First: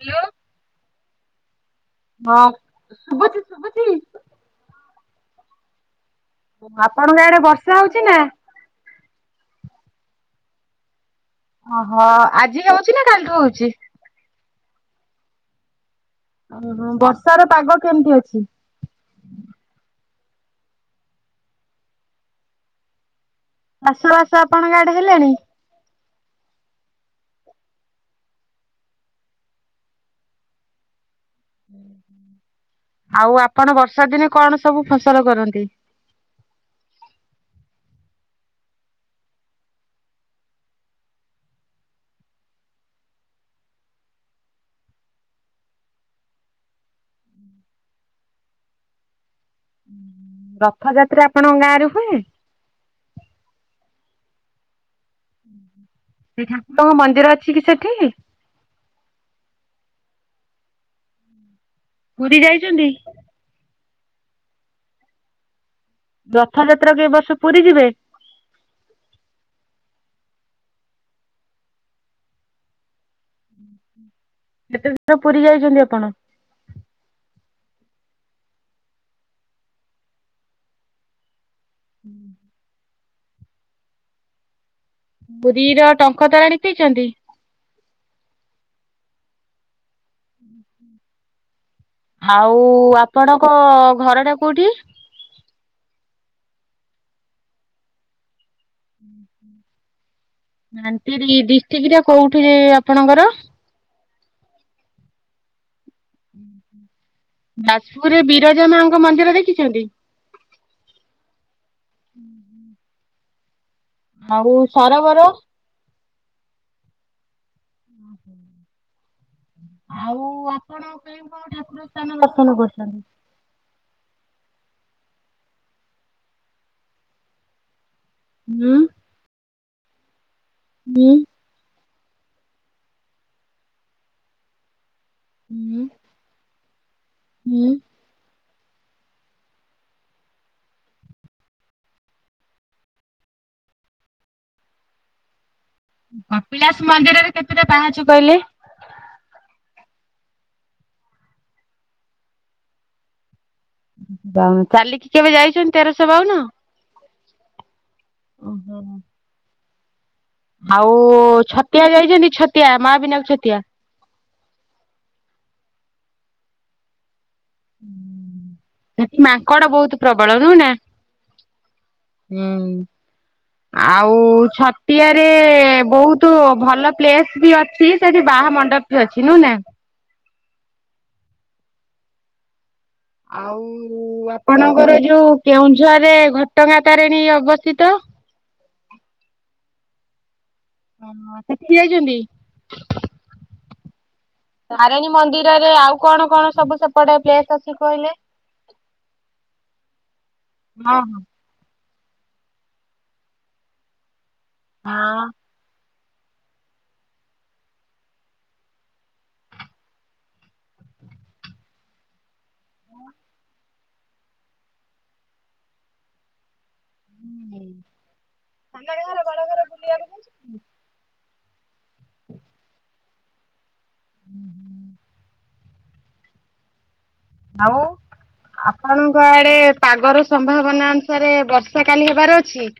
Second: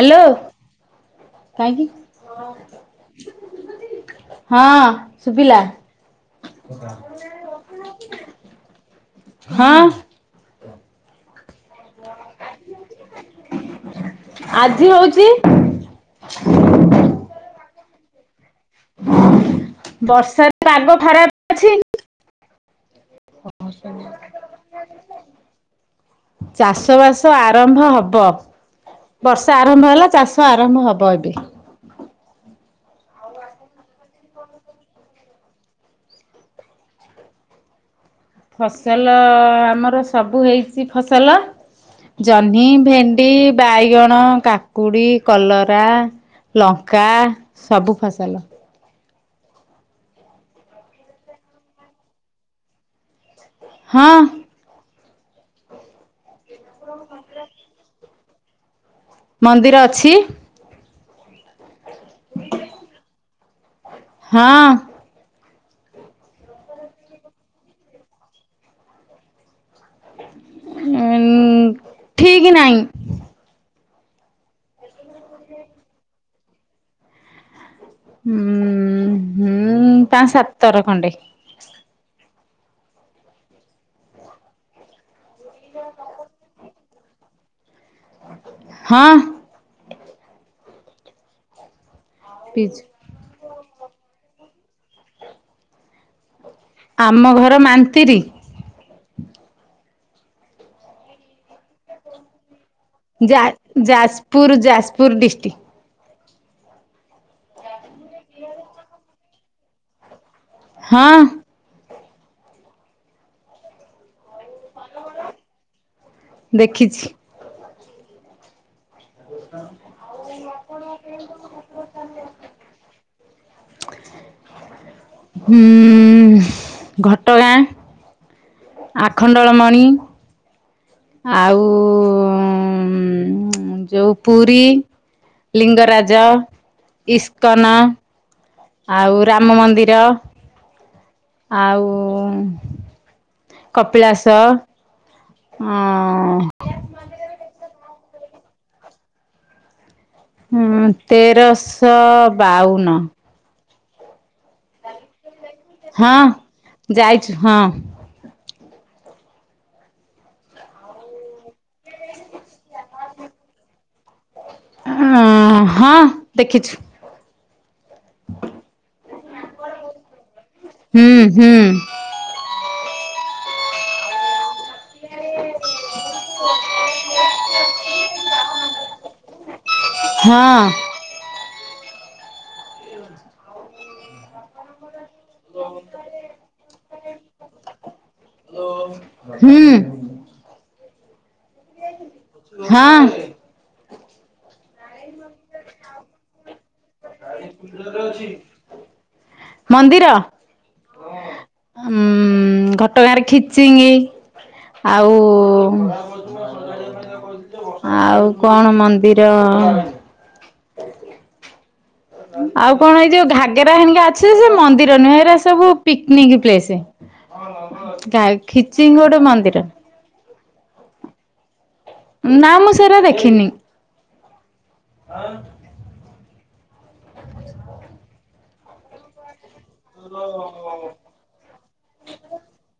Hello hello. କାଇଁକି? ହଁ ଶୁବୁଚି ଶୁବୁଚି? ହଁ ଶୁଭିଲା। ଆପଣଙ୍କ ଆଡେ ବର୍ଷା ହଉଚି ନା? ହଁ। ଓହୋ ଆଜି ହଉଚି ନା କାଲିଠୁ ହଉଚି। ଆଜି ହଉଚି। ଓହ ବର୍ଷାର ପାଗ କେମିତି ଅଛି? ବର୍ଷାର ପାଗ ଖରାପ ଅଛି। ହସ ଚାଷ ନା। ବାସ ଆପଣଙ୍କ ଆଡେ ହେଲାଣି ଚାଷବାସ ଆରମ୍ଭ ହବ। ବର୍ଷା ଆରମ୍ଭ ହେଲା ଚାଷ ଆରମ୍ଭ ହବ ଏବେ। ଆଉ ଆପଣ ବର୍ଷା ଦିନେ କଣ ସବୁ ଫସଲ କରନ୍ତି? ଫସଲ ଆମର ସବୁ ହେଇଚି ଫସଲ। ଜହ୍ନି, ଭେଣ୍ଡି, ବାଇଗଣ, କାକୁଡି, କଲରା। ଲଙ୍କା ସବୁ ଫସଲ। ରଥଯାତ୍ରା ଆପଣଙ୍କ ଗାଁ ରେ ହୁଏ? ହଁ। ସେ ଠାକୁରଙ୍କ ମନ୍ଦିର ଅଛି କି ସେଠି? ମନ୍ଦିର ଅଛି। ପୁରୀ ଯାଇଛନ୍ତି? ହଁ। ରଥଯାତ୍ରାକୁ ଏବର୍ଷ ପୁରୀ ଯିବେ? ଉଁ ମ୍ ଠିକ ନାଇଁ। [inaudible] କେତେ ଦିନ ପୁରୀ ଯାଇଚନ୍ତି ଆପଣ? ହୁଁ ହୁଁ ପାଆଁ ସାତ୍ ତର ଖଣ୍ଡେ। ହୁଁ। ପୁରୀର ଟଙ୍କ ତୋରାଣି ପିଇଚନ୍ତୀ? ହଁ। ଆଉ ପିଇଚି। ଆପଣଙ୍କ ଘର ଟା କୋଉଠି? ଆମ ଘର ମାନ୍ତିରି। ହୁଁ ହୁଁ। ମନ୍ତିରି ଡିଷ୍ଟ୍ରିକ୍ଟରେ କୋଉଠିରେ ଆପ ଯା ଯାଜପୁର ଯାଜପୁର ଡିଷ୍ଟ୍ରିକ୍। [inaudible] ଯାଜପୁରରେ ବିରଜା ମାଙ୍କ ମନ୍ଦିର ଦେଖିଛନ୍ତି? ହଁ। ହୁଁ ହୁଁ। ଆଉ ସରବର? ଦେଖିଚି। ହୁଁ ହୁଁ। ଆଉ ଆପଣ କେହି କଣ ଠାକୁର ସ୍ଥାନ ଦର୍ଶନ କରିଚନ୍ତି? [inaudible] ହୁଁ ଘଟଗାଁ, ହୁଁ। ଆଖଣ୍ଡଳମଣି ହୁଁ। ଆଉ ଉଁ-ଉଁ-ଉଁ ଯେଉ ପୁରୀ। ହୁଁ ଲିଙ୍ଗରାଜ, ହୁଁ ଇସ୍କନ। ଆଉ ରାମ ମନ୍ଦିର। ଆଉ କପିଳାସ ଅ କପିଳାଶ ମନ୍ଦିରରେ କେତେଟା ପାହଚ କହିଲେ? ହୁଁ ତେରଶଅ ବାଉନ। ବାଉ ଚାଲିକି କେବେ ଯାଇ ହଁ ଯାଇଚି ହଁ। ଓହୋ। ଆଉ ଛତିଆ ଯାଇଛନ୍ତି ଛତିଆ ମାବିିନାକ ଛତିଆ। ଅ ହଁ ଦେଖିଚି। ସେଠି ମାଙ୍କଡ ବହୁତ ପ୍ରବଳ ନୁହଁନା? ହୁଁ ହୁଁ ହୁଁ ଆଉ ଛଟିଆରେ। ବହୁତ ଭଲ ପ୍ଲେସ ବି ଅଛି, ସେଠି ବାହା ମଣ୍ଡପ ବି ଅଛି, ନୁହେ ନା? ହଁ ଆଉ ଆପଣଙ୍କର ଯୋଉ କେଉଁଝରରେ ଘଟଗାଁ ତାରିଣୀ ଅବସ୍ଥିତ। ହୁଁ ଓ [unintelligible] ଯାଇଛନ୍ତି। ହଁ ତାରିଣୀ ମନ୍ଦିରରେ ଆଉ କଣ କଣ ସବୁ ସେପଟେ ପ୍ଲେସ ଅଛି କହିଲେ? ମନ୍ଦିର ହଁ ହଁ ଉଁ ଘଟଗାଁରେ ଖିଚିଙ୍ଗି ହଁ ଆଉ। ଆଉ କଣ ମନ୍ଦିର। ଆଉ କଣ ଏଇ ଯୋଉ ଘାଗେରା ହାରିକା ଅଛି, ସେ ମନ୍ଦିର ନୁହେଁ, ଏଇରା ସବୁ ପିକନିକ ପ୍ଲେସ। ଗାଏ ଖିଚିଙ୍ଗ ଗୋଟେ ମନ୍ଦିର। ନାଁ ନାଁ ସେଇରା ଦେଖିନି। ହୁଁ ହୁଁ ଆଉ। ଆଉ ଆପଣଙ୍କ ଆଡେ ପାଗର ସମ୍ଭାବନା ଅନୁସାରେ ବର୍ଷା କାଲି ହେବାରେ ଅଛି?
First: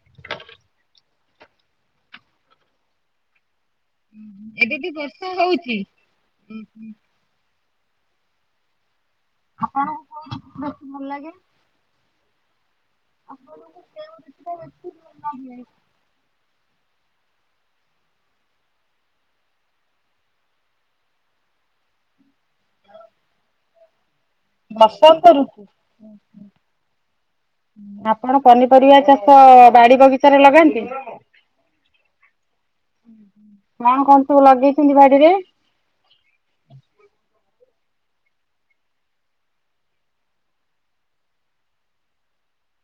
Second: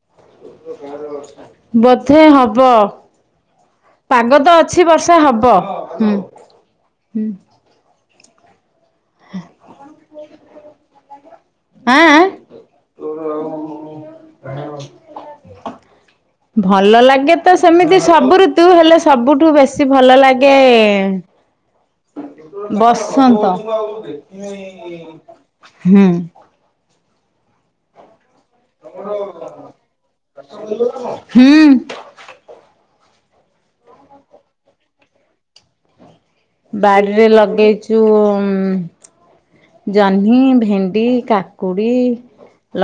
ବଧେ ହବ। ପାଗ ତ ଅଛି ବର୍ଷା ହବ। ହୁଁ ହୁଁ। ଆପଣଙ୍କୁ କୋଉ ଋତୁ ବେଶି ଭଲ ଲାଗେ? ଆଁଏ ଆଁଏ। ଆପଣଙ୍କୁ କେଉଁ ଋତୁ ଟା ଭଲ ହ ଲାଗେ। ଭଲ ଲାଗେ ତ ସେମିତି ସବୁ ଋତୁ ହେଲେ ସବୁଠୁ ବେଶୀ ଭଲ ଲାଗେ ବସନ୍ତ ବସନ୍ତ ଋତୁ, ହୁଁ ମତ କଣ ପନିପରିବା ଚାଷ ବାଡି ବଗିଚାରେ ଲଗାନ୍ତି? ହୁଁ କଣ କଣ ସବୁ ଲଗେଇଛନ୍ତି ବାଡିରେ? ବାଡିରେ ଲଗେଇଚି ଉଁ ଜହ୍ନି, ଭେଣ୍ଡି, କାକୁଡି,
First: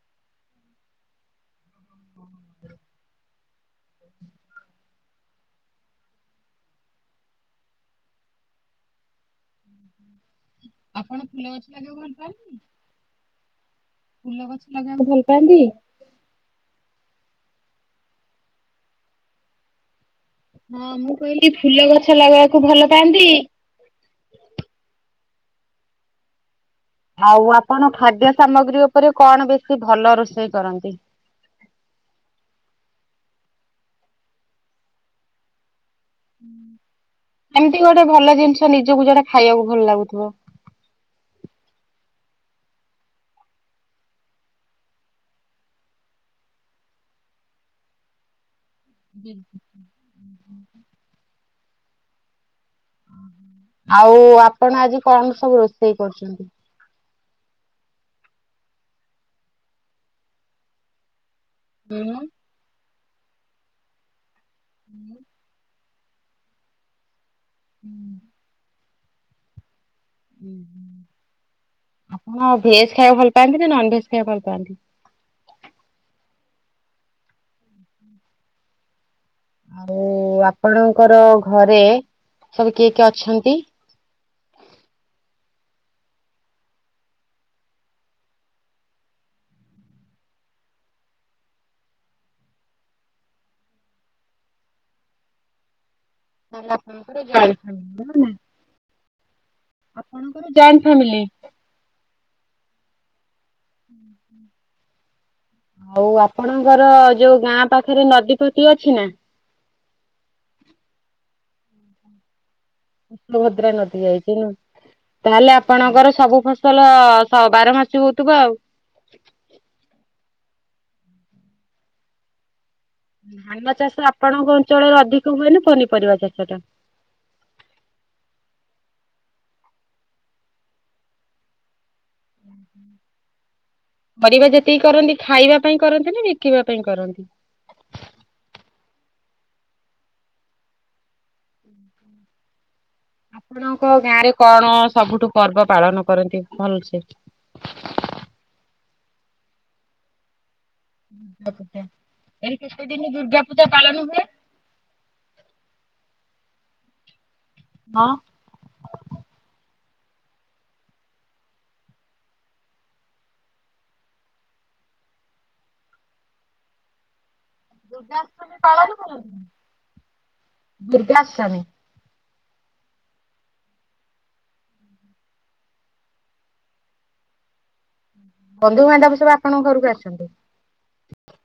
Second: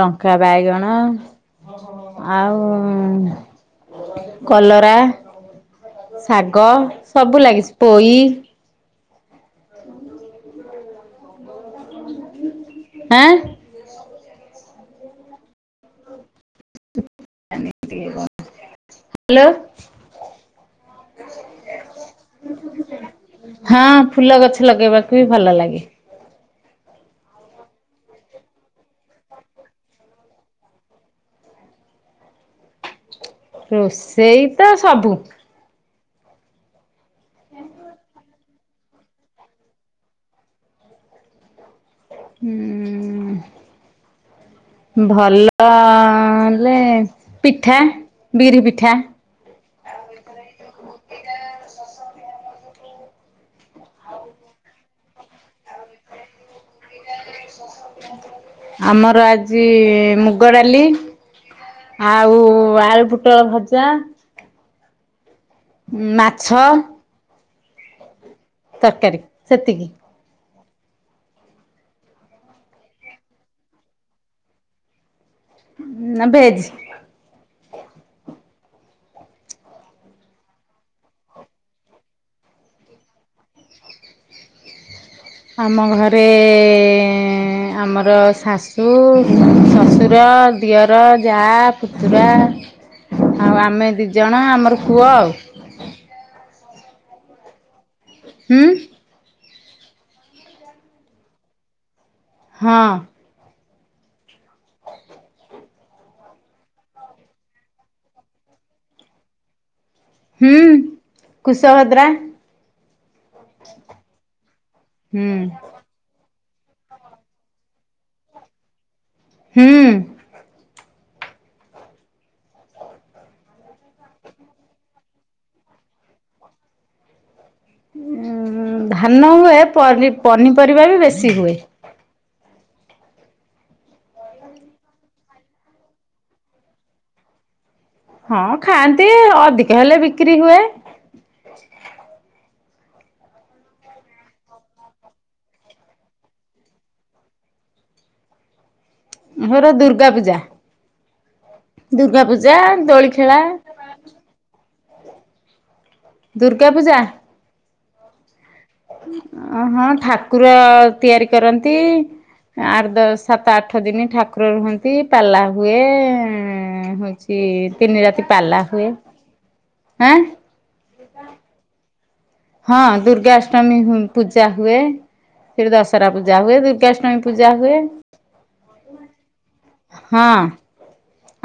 ଲଙ୍କା, ବାଇଗଣ। ଆଉ କଲରା, ଶାଗ, ସବୁ ଲାଗିଛି ପୋଇ। [inaudible] ଆପଣ ଫୁଲ ଗଛ ଲଗୋଉ ନାହାଁନ୍ତି? ଆଁ ଫୁଲ ଗଛ ଲଗେଇବାକୁ ଭଲ ପାଆନ୍ତି? [unintelligible] ହାଲୋ। ହଁ ମୁଁ କହିଲି ଫୁଲ ଗଛ ଲଗେଇବାକୁ ଭଲ ପାଆନ୍ତି? ହଁ ଫୁଲ ଗଛ ଲଗେଇବାକୁ ବି ଭଲ ଲାଗେ। ଆଉ ଆପଣ ଖାଦ୍ୟ ସାମଗ୍ରୀ ଉପରେ କଣ ବେଶୀ ଭଲ ରୋଷେଇ କରନ୍ତି? ରୋଷେଇ ତ ସବୁ। ଏମତି ଗୋଟେ ଭଲ ଜିନିଷ ନିଜକୁ ଯୋଉଟା ଖାଇବାକୁ ଭଲ ଲାଗୁଥିବ? ହୁଁ ଭଲ ହେଲେ ପିଠା ବିରି ପିଠା ବିରି ପିଠା ହୁଁ ହୁଁ ହୁଁ। ଆଉ ଆପଣ ଆଜି କଣ ସବୁ ରୋଷେଇ କରୁଛନ୍ତି? ଆମର ଆଜି ମୁଗ ଡାଲି ହୁଁ ଆଉ ଆଳୁ ପୁଟଳ ଭଜା ଆଉ ଉଁ ମାଛ ହୁଁ। ତରକାରୀ ସେତିକି। ହୁଁ ହୁଁ ଆପଣ ଭେଜ ଖାଇବା ଭଲ ପାଆନ୍ତି ନା ନନ ଭେଜ ଖାଇବାକୁ ଭଲ ପାଆନ୍ତି? ହଁ ନା ଭେଜି। ହୁଁ ଆରୁ ଆପଣଙ୍କର ଘରେ ସବୁ କିଏ କିଏ ଅଛନ୍ତି? ଆମ ଘରେ ଆମର ଶାଶୁ, ଶ୍ୱଶୁର, ଦିଅର, ଯା, ପୁତୁୁରା ଆଉ ଆମେ ଦିଜଣ ଆମର ପୁଅ ଆଉ। ଖାଇଲା ପରେ ପରେ ଗାଳି [unintelligible] ହୁଁ! ଆପଣଙ୍କର ଜଏଣ୍ଟ ଫାମିଲି? ହଁ। ହୁଁ ହୁଁ। ଆଉ ଆପଣଙ୍କର ଯୋଉ ଗାଁ ପାଖେରେ ନଦୀ ଫଦି ଅଛି ନା? ହୁଁ କୁଶଭଦ୍ରା କୁସଭଦ୍ରା ନଦୀ ଯାଇଛି ନୁହେଁ ହୁଁ ତାହେଲେ ଆପଣଙ୍କର ସବୁ ଫସ ସଲ ଶ ବାର ମାସି ହଉଥିବ ଆଉ? ହୁଁ। ଧାନ ଚାଷ ଆପଣଙ୍କ ଅଞ୍ଚଳରେ ଅଧିକ ହୁଏନା ପନିପରିବା ଚାଷ ଟା? ଉଁ ଧାନ ହୁଏ ପନି ପନିପରିବା ବି ବେଶୀ ହୁଏ। ହୁଁ। ପରିବା ଯେତିକି କରନ୍ତି ଖାଇବା ପାଇଁ କରନ୍ତି ନା ବିକିବା ପାଇଁ କରନ୍ତି? ହଁ ଖାଆନ୍ତି ଅଧିକ ହେଲେ ବିକ୍ରି ହୁଏ। ଉଁ ହୁଁ। ଆପଣଙ୍କ ଗାଁରେ କଣ ସବୁଠୁ ପର୍ବ ପାଳନ କରନ୍ତି ଭଲସେ? ଆମର ଦୁର୍ଗା ପୂଜା। ଦୁର୍ଗା ପୂଜା ଦୁର୍ଗା ପୂଜା ଏଇ ଦୋଳି କେତେଦିନ ଖେଳା ଦୁର୍ଗା ପୂଜା ପାଳନ ହୁଏ? ଦୁର୍ଗା ପୂଜା! ହଁ। ଅ ହଁ ଠାକୁର ତିଆରି କରନ୍ତି ଆଠ ଦଶ ସାତ ଆଠ ଦିନ ଠାକୁର ରୁହନ୍ତି ପାଲା ହୁଏ ଏ ହଉଛି ତିନି ରାତି ପାଲା ହୁଏ ଆଁ! ଦୁର୍ଗାଷ୍ଟମି! ହଁ ଦୁର୍ଗାଷ୍ଟମୀ ହୁଁ ପୂଜା ହୁଏ। ଫରେ ଦଶହରା ପୂଜା ହୁଏ, ଦୁର୍ଗାଷ୍ଟମୀ ପୂଜା ହୁଏ। ବନ୍ଧୁବାନ୍ଧବ ସବୁ ଆପଣଙ୍କ ଘରକୁ ହଁ ଆସନ୍ତି?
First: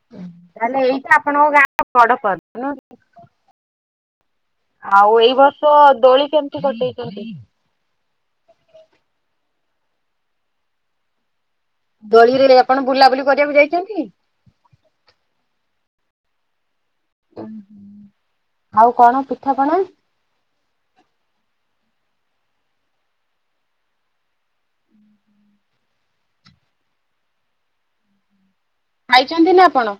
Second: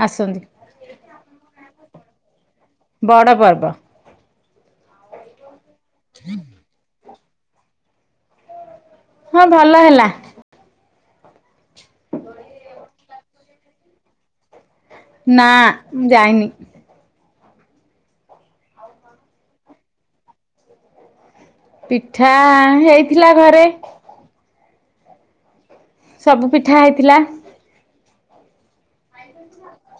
ଆସନ୍ତି। ତାହେଲେ ଏଇଟା ଆପଣଙ୍କ ଗାଁର ବଡ ପର୍ବ, ନୁଁକି? ବଡ଼ ପର୍ବ। ଆଉ ଏଇ ବର୍ଷ ଦୋଳି କେମିତି କଟେଇଛନ୍ତି? ହଁ ଭଲ ହେଲା। ଦୋଳିରେ ଆପଣ ବୁଲାବୁଲି କରିବାକୁ ଯାଇଛନ୍ତି? ନା ମୁଁ ଯାଇନି। ଓ ଆଉ କଣ ପିଠାପଣା? ପିଠା ହେଇଥିଲା ଘରେ। ହୁଁ ଉ ସବୁ ପିଠା ହେଇଥିଲା। ଖାଇଛନ୍ତି ନା ଆପଣ?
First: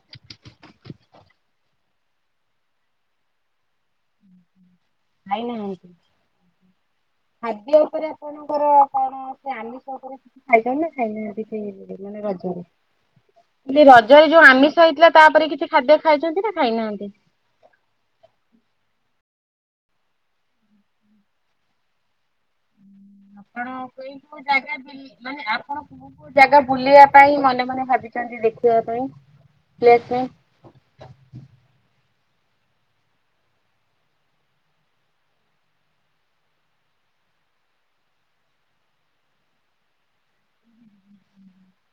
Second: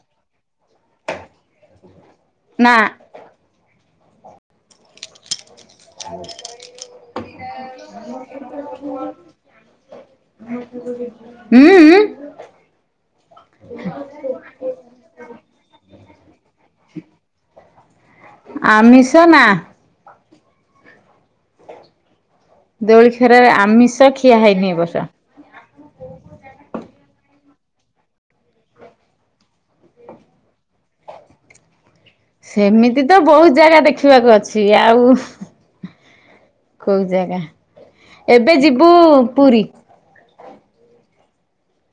ନା ଆ ହୁଁ ଖାଇବ ନାହିଁକି? ଖାଦ୍ୟ ଉପରେ ଆପଣଙ୍କର କଣ, ସେ ଆମିଷ ଉପରେ? [unintelligible] ନା ଖାଇନା ଉଁ ଏଇ ଉଁ ମାନେ ରଜରେ ରଜରେ ଯୋଉ ଆମିଷ ହେଇଥିଲା ତାପରେ କିଛି ଖାଦ୍ୟ ଖାଇଛନ୍ତି ନା, ଖାଇନାହାନ୍ତି? ଆମିଷ ନା। ଦୋଳି ଖରରେ ଆପଣ ଆମିଷ କେଉଁ କୋଉ ଖିଆ ହେଇନି ଜାଗା ଏ ବୁଲି ବର୍ଷ। ମାନେ ଆପଣ କୋଉ କୋଉ ଜାଗା ବୁଲିବା ପାଇଁ ମନେ ମନେ ଭାବିଛନ୍ତି ଦେଖିବା ପାଇଁ? [unintelligible] ସେମିତି ତ ବହୁତ ଜାଗା ଦେଖିବାକୁ ଅଛି, ଆଉ କୋଉ ଜାଗା? ଏବେ ଯିବୁ ପୁରୀ। ହୁଁ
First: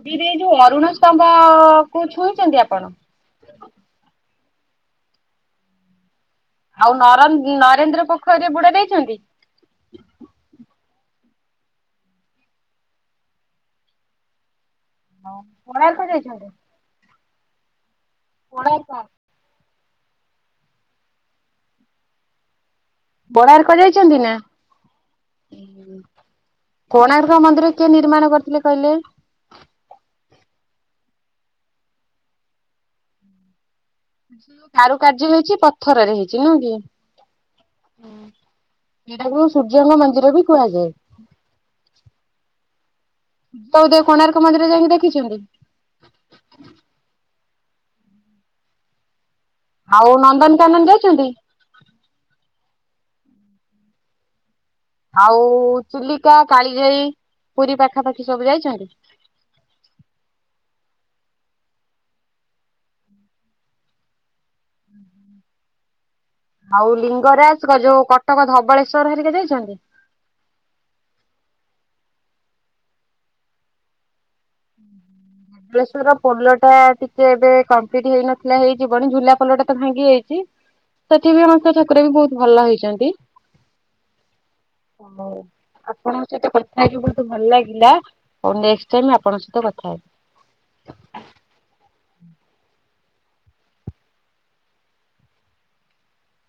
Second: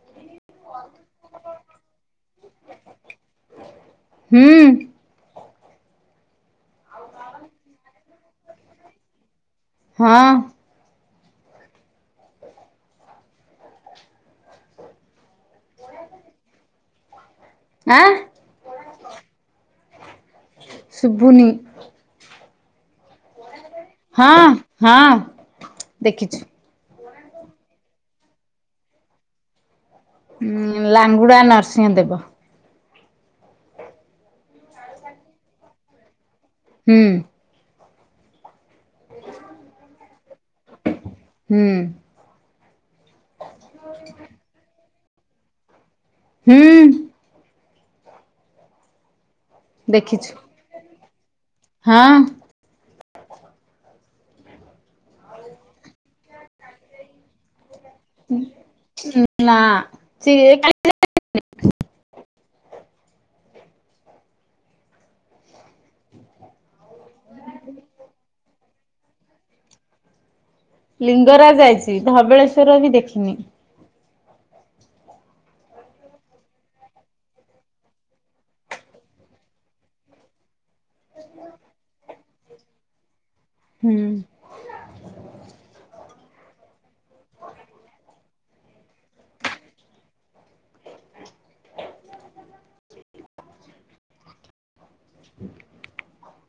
ପୁରୀରେ ଯୋଉ ଅରୁଣ ସ୍ତମ୍ଭ କୁ ଛୁଇଁଛନ୍ତି ଆପଣ? ହୁଁ ଆଉ ନରେନ୍ଦ୍ର ପୋଖରୀରେ ବୁଡ ଦେଇଛନ୍ତି? ହଁ ଅ ହଁ କୋଣାର୍କ ଯାଇଛନ୍ତି? ଆଁ ଆ କୋଣାର୍କ? ଶୁଭୁନି? କୋଣାର୍କ ଯାଇଛନ୍ତି ନା? ହଁ ହଁ ଦେଖିଛୁ କୋଣାର୍କ ମନ୍ଦିର କିଏ ନିର୍ମାଣ କରିଥିଲେ କହିଲେ? ଉଁ ଲାଙ୍ଗୁଡା ନରସିଂହ ଦେବ। ଯଉ କାରୁକାର୍ଯ୍ୟ ହେଇଛି, ପଥରରେ ହେଇଛି ନୁହେଁ କି? ହୁଁ ଉଁ ହୁଁ ଉଁ ସେଟାକୁ ସୂର୍ଯ୍ୟଙ୍କ ମନ୍ଦିର ବି କୁହାଯାଏ। ହୁଁ ସୂର୍ଯ୍ୟ ଉଦୟ କୋଣାର୍କ ମନ୍ଦିର ଯାଇକି ଦେଖିଛନ୍ତି? ହୁଁ ଉଁ ଆଉ ଦେଖିଛୁ ନନ୍ଦନକାନନ ଯାଇଛନ୍ତି? ହଁ ଅ ଆଉ ଚିଲିକା, କାଳିଜାଇ, ପୁରୀ ପାଖାପାଖି ସବୁ ଯାଇଛନ୍ତି? ନା ସେ ହୁଁ ହୁ ଆଉ ଲିଙ୍ଗରାଜ ଯୋଉ କଟକ ଧବଳେଶ୍ୱର ହେରିକ ଯାଇଛନ୍ତି? ଲିଙ୍ଗରାଜ ଯାଇଛି, ଧବଳେଶ୍ଵର ବି ଦେଖିନି? [inaudible] ବାଳେଶର ପୋଲ ଟା ଟିକେ ଏବେ କମ୍ପ୍ଲିଟ ହେଇନଥିଲା ହେଇଯ ବଣି ଝୁଲା ପୋଲ ଟା ତ ଭାଙ୍ଗି ହୋଇଛି। ସେଠି ବି ଅମସ ଠାକୁର ବି ବହୁତ ଭଲ ହେଇଛନ୍ତି। ହୁଁ। ହ। ଆପଣଙ୍କ ସହିତ କଥା ହେଇକି ବହୁତ ଭଲ ଲାଗିଲା। ପୁଣି ନେକ୍ସଟ୍ ଟାଇମ୍ ଆପଣଙ୍କ ସହିତ କଥା ହେବି। [inaudible] [inaudible]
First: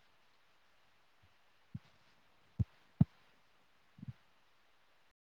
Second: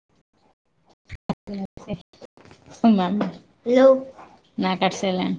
ନା କରିସାରିଲାଣି।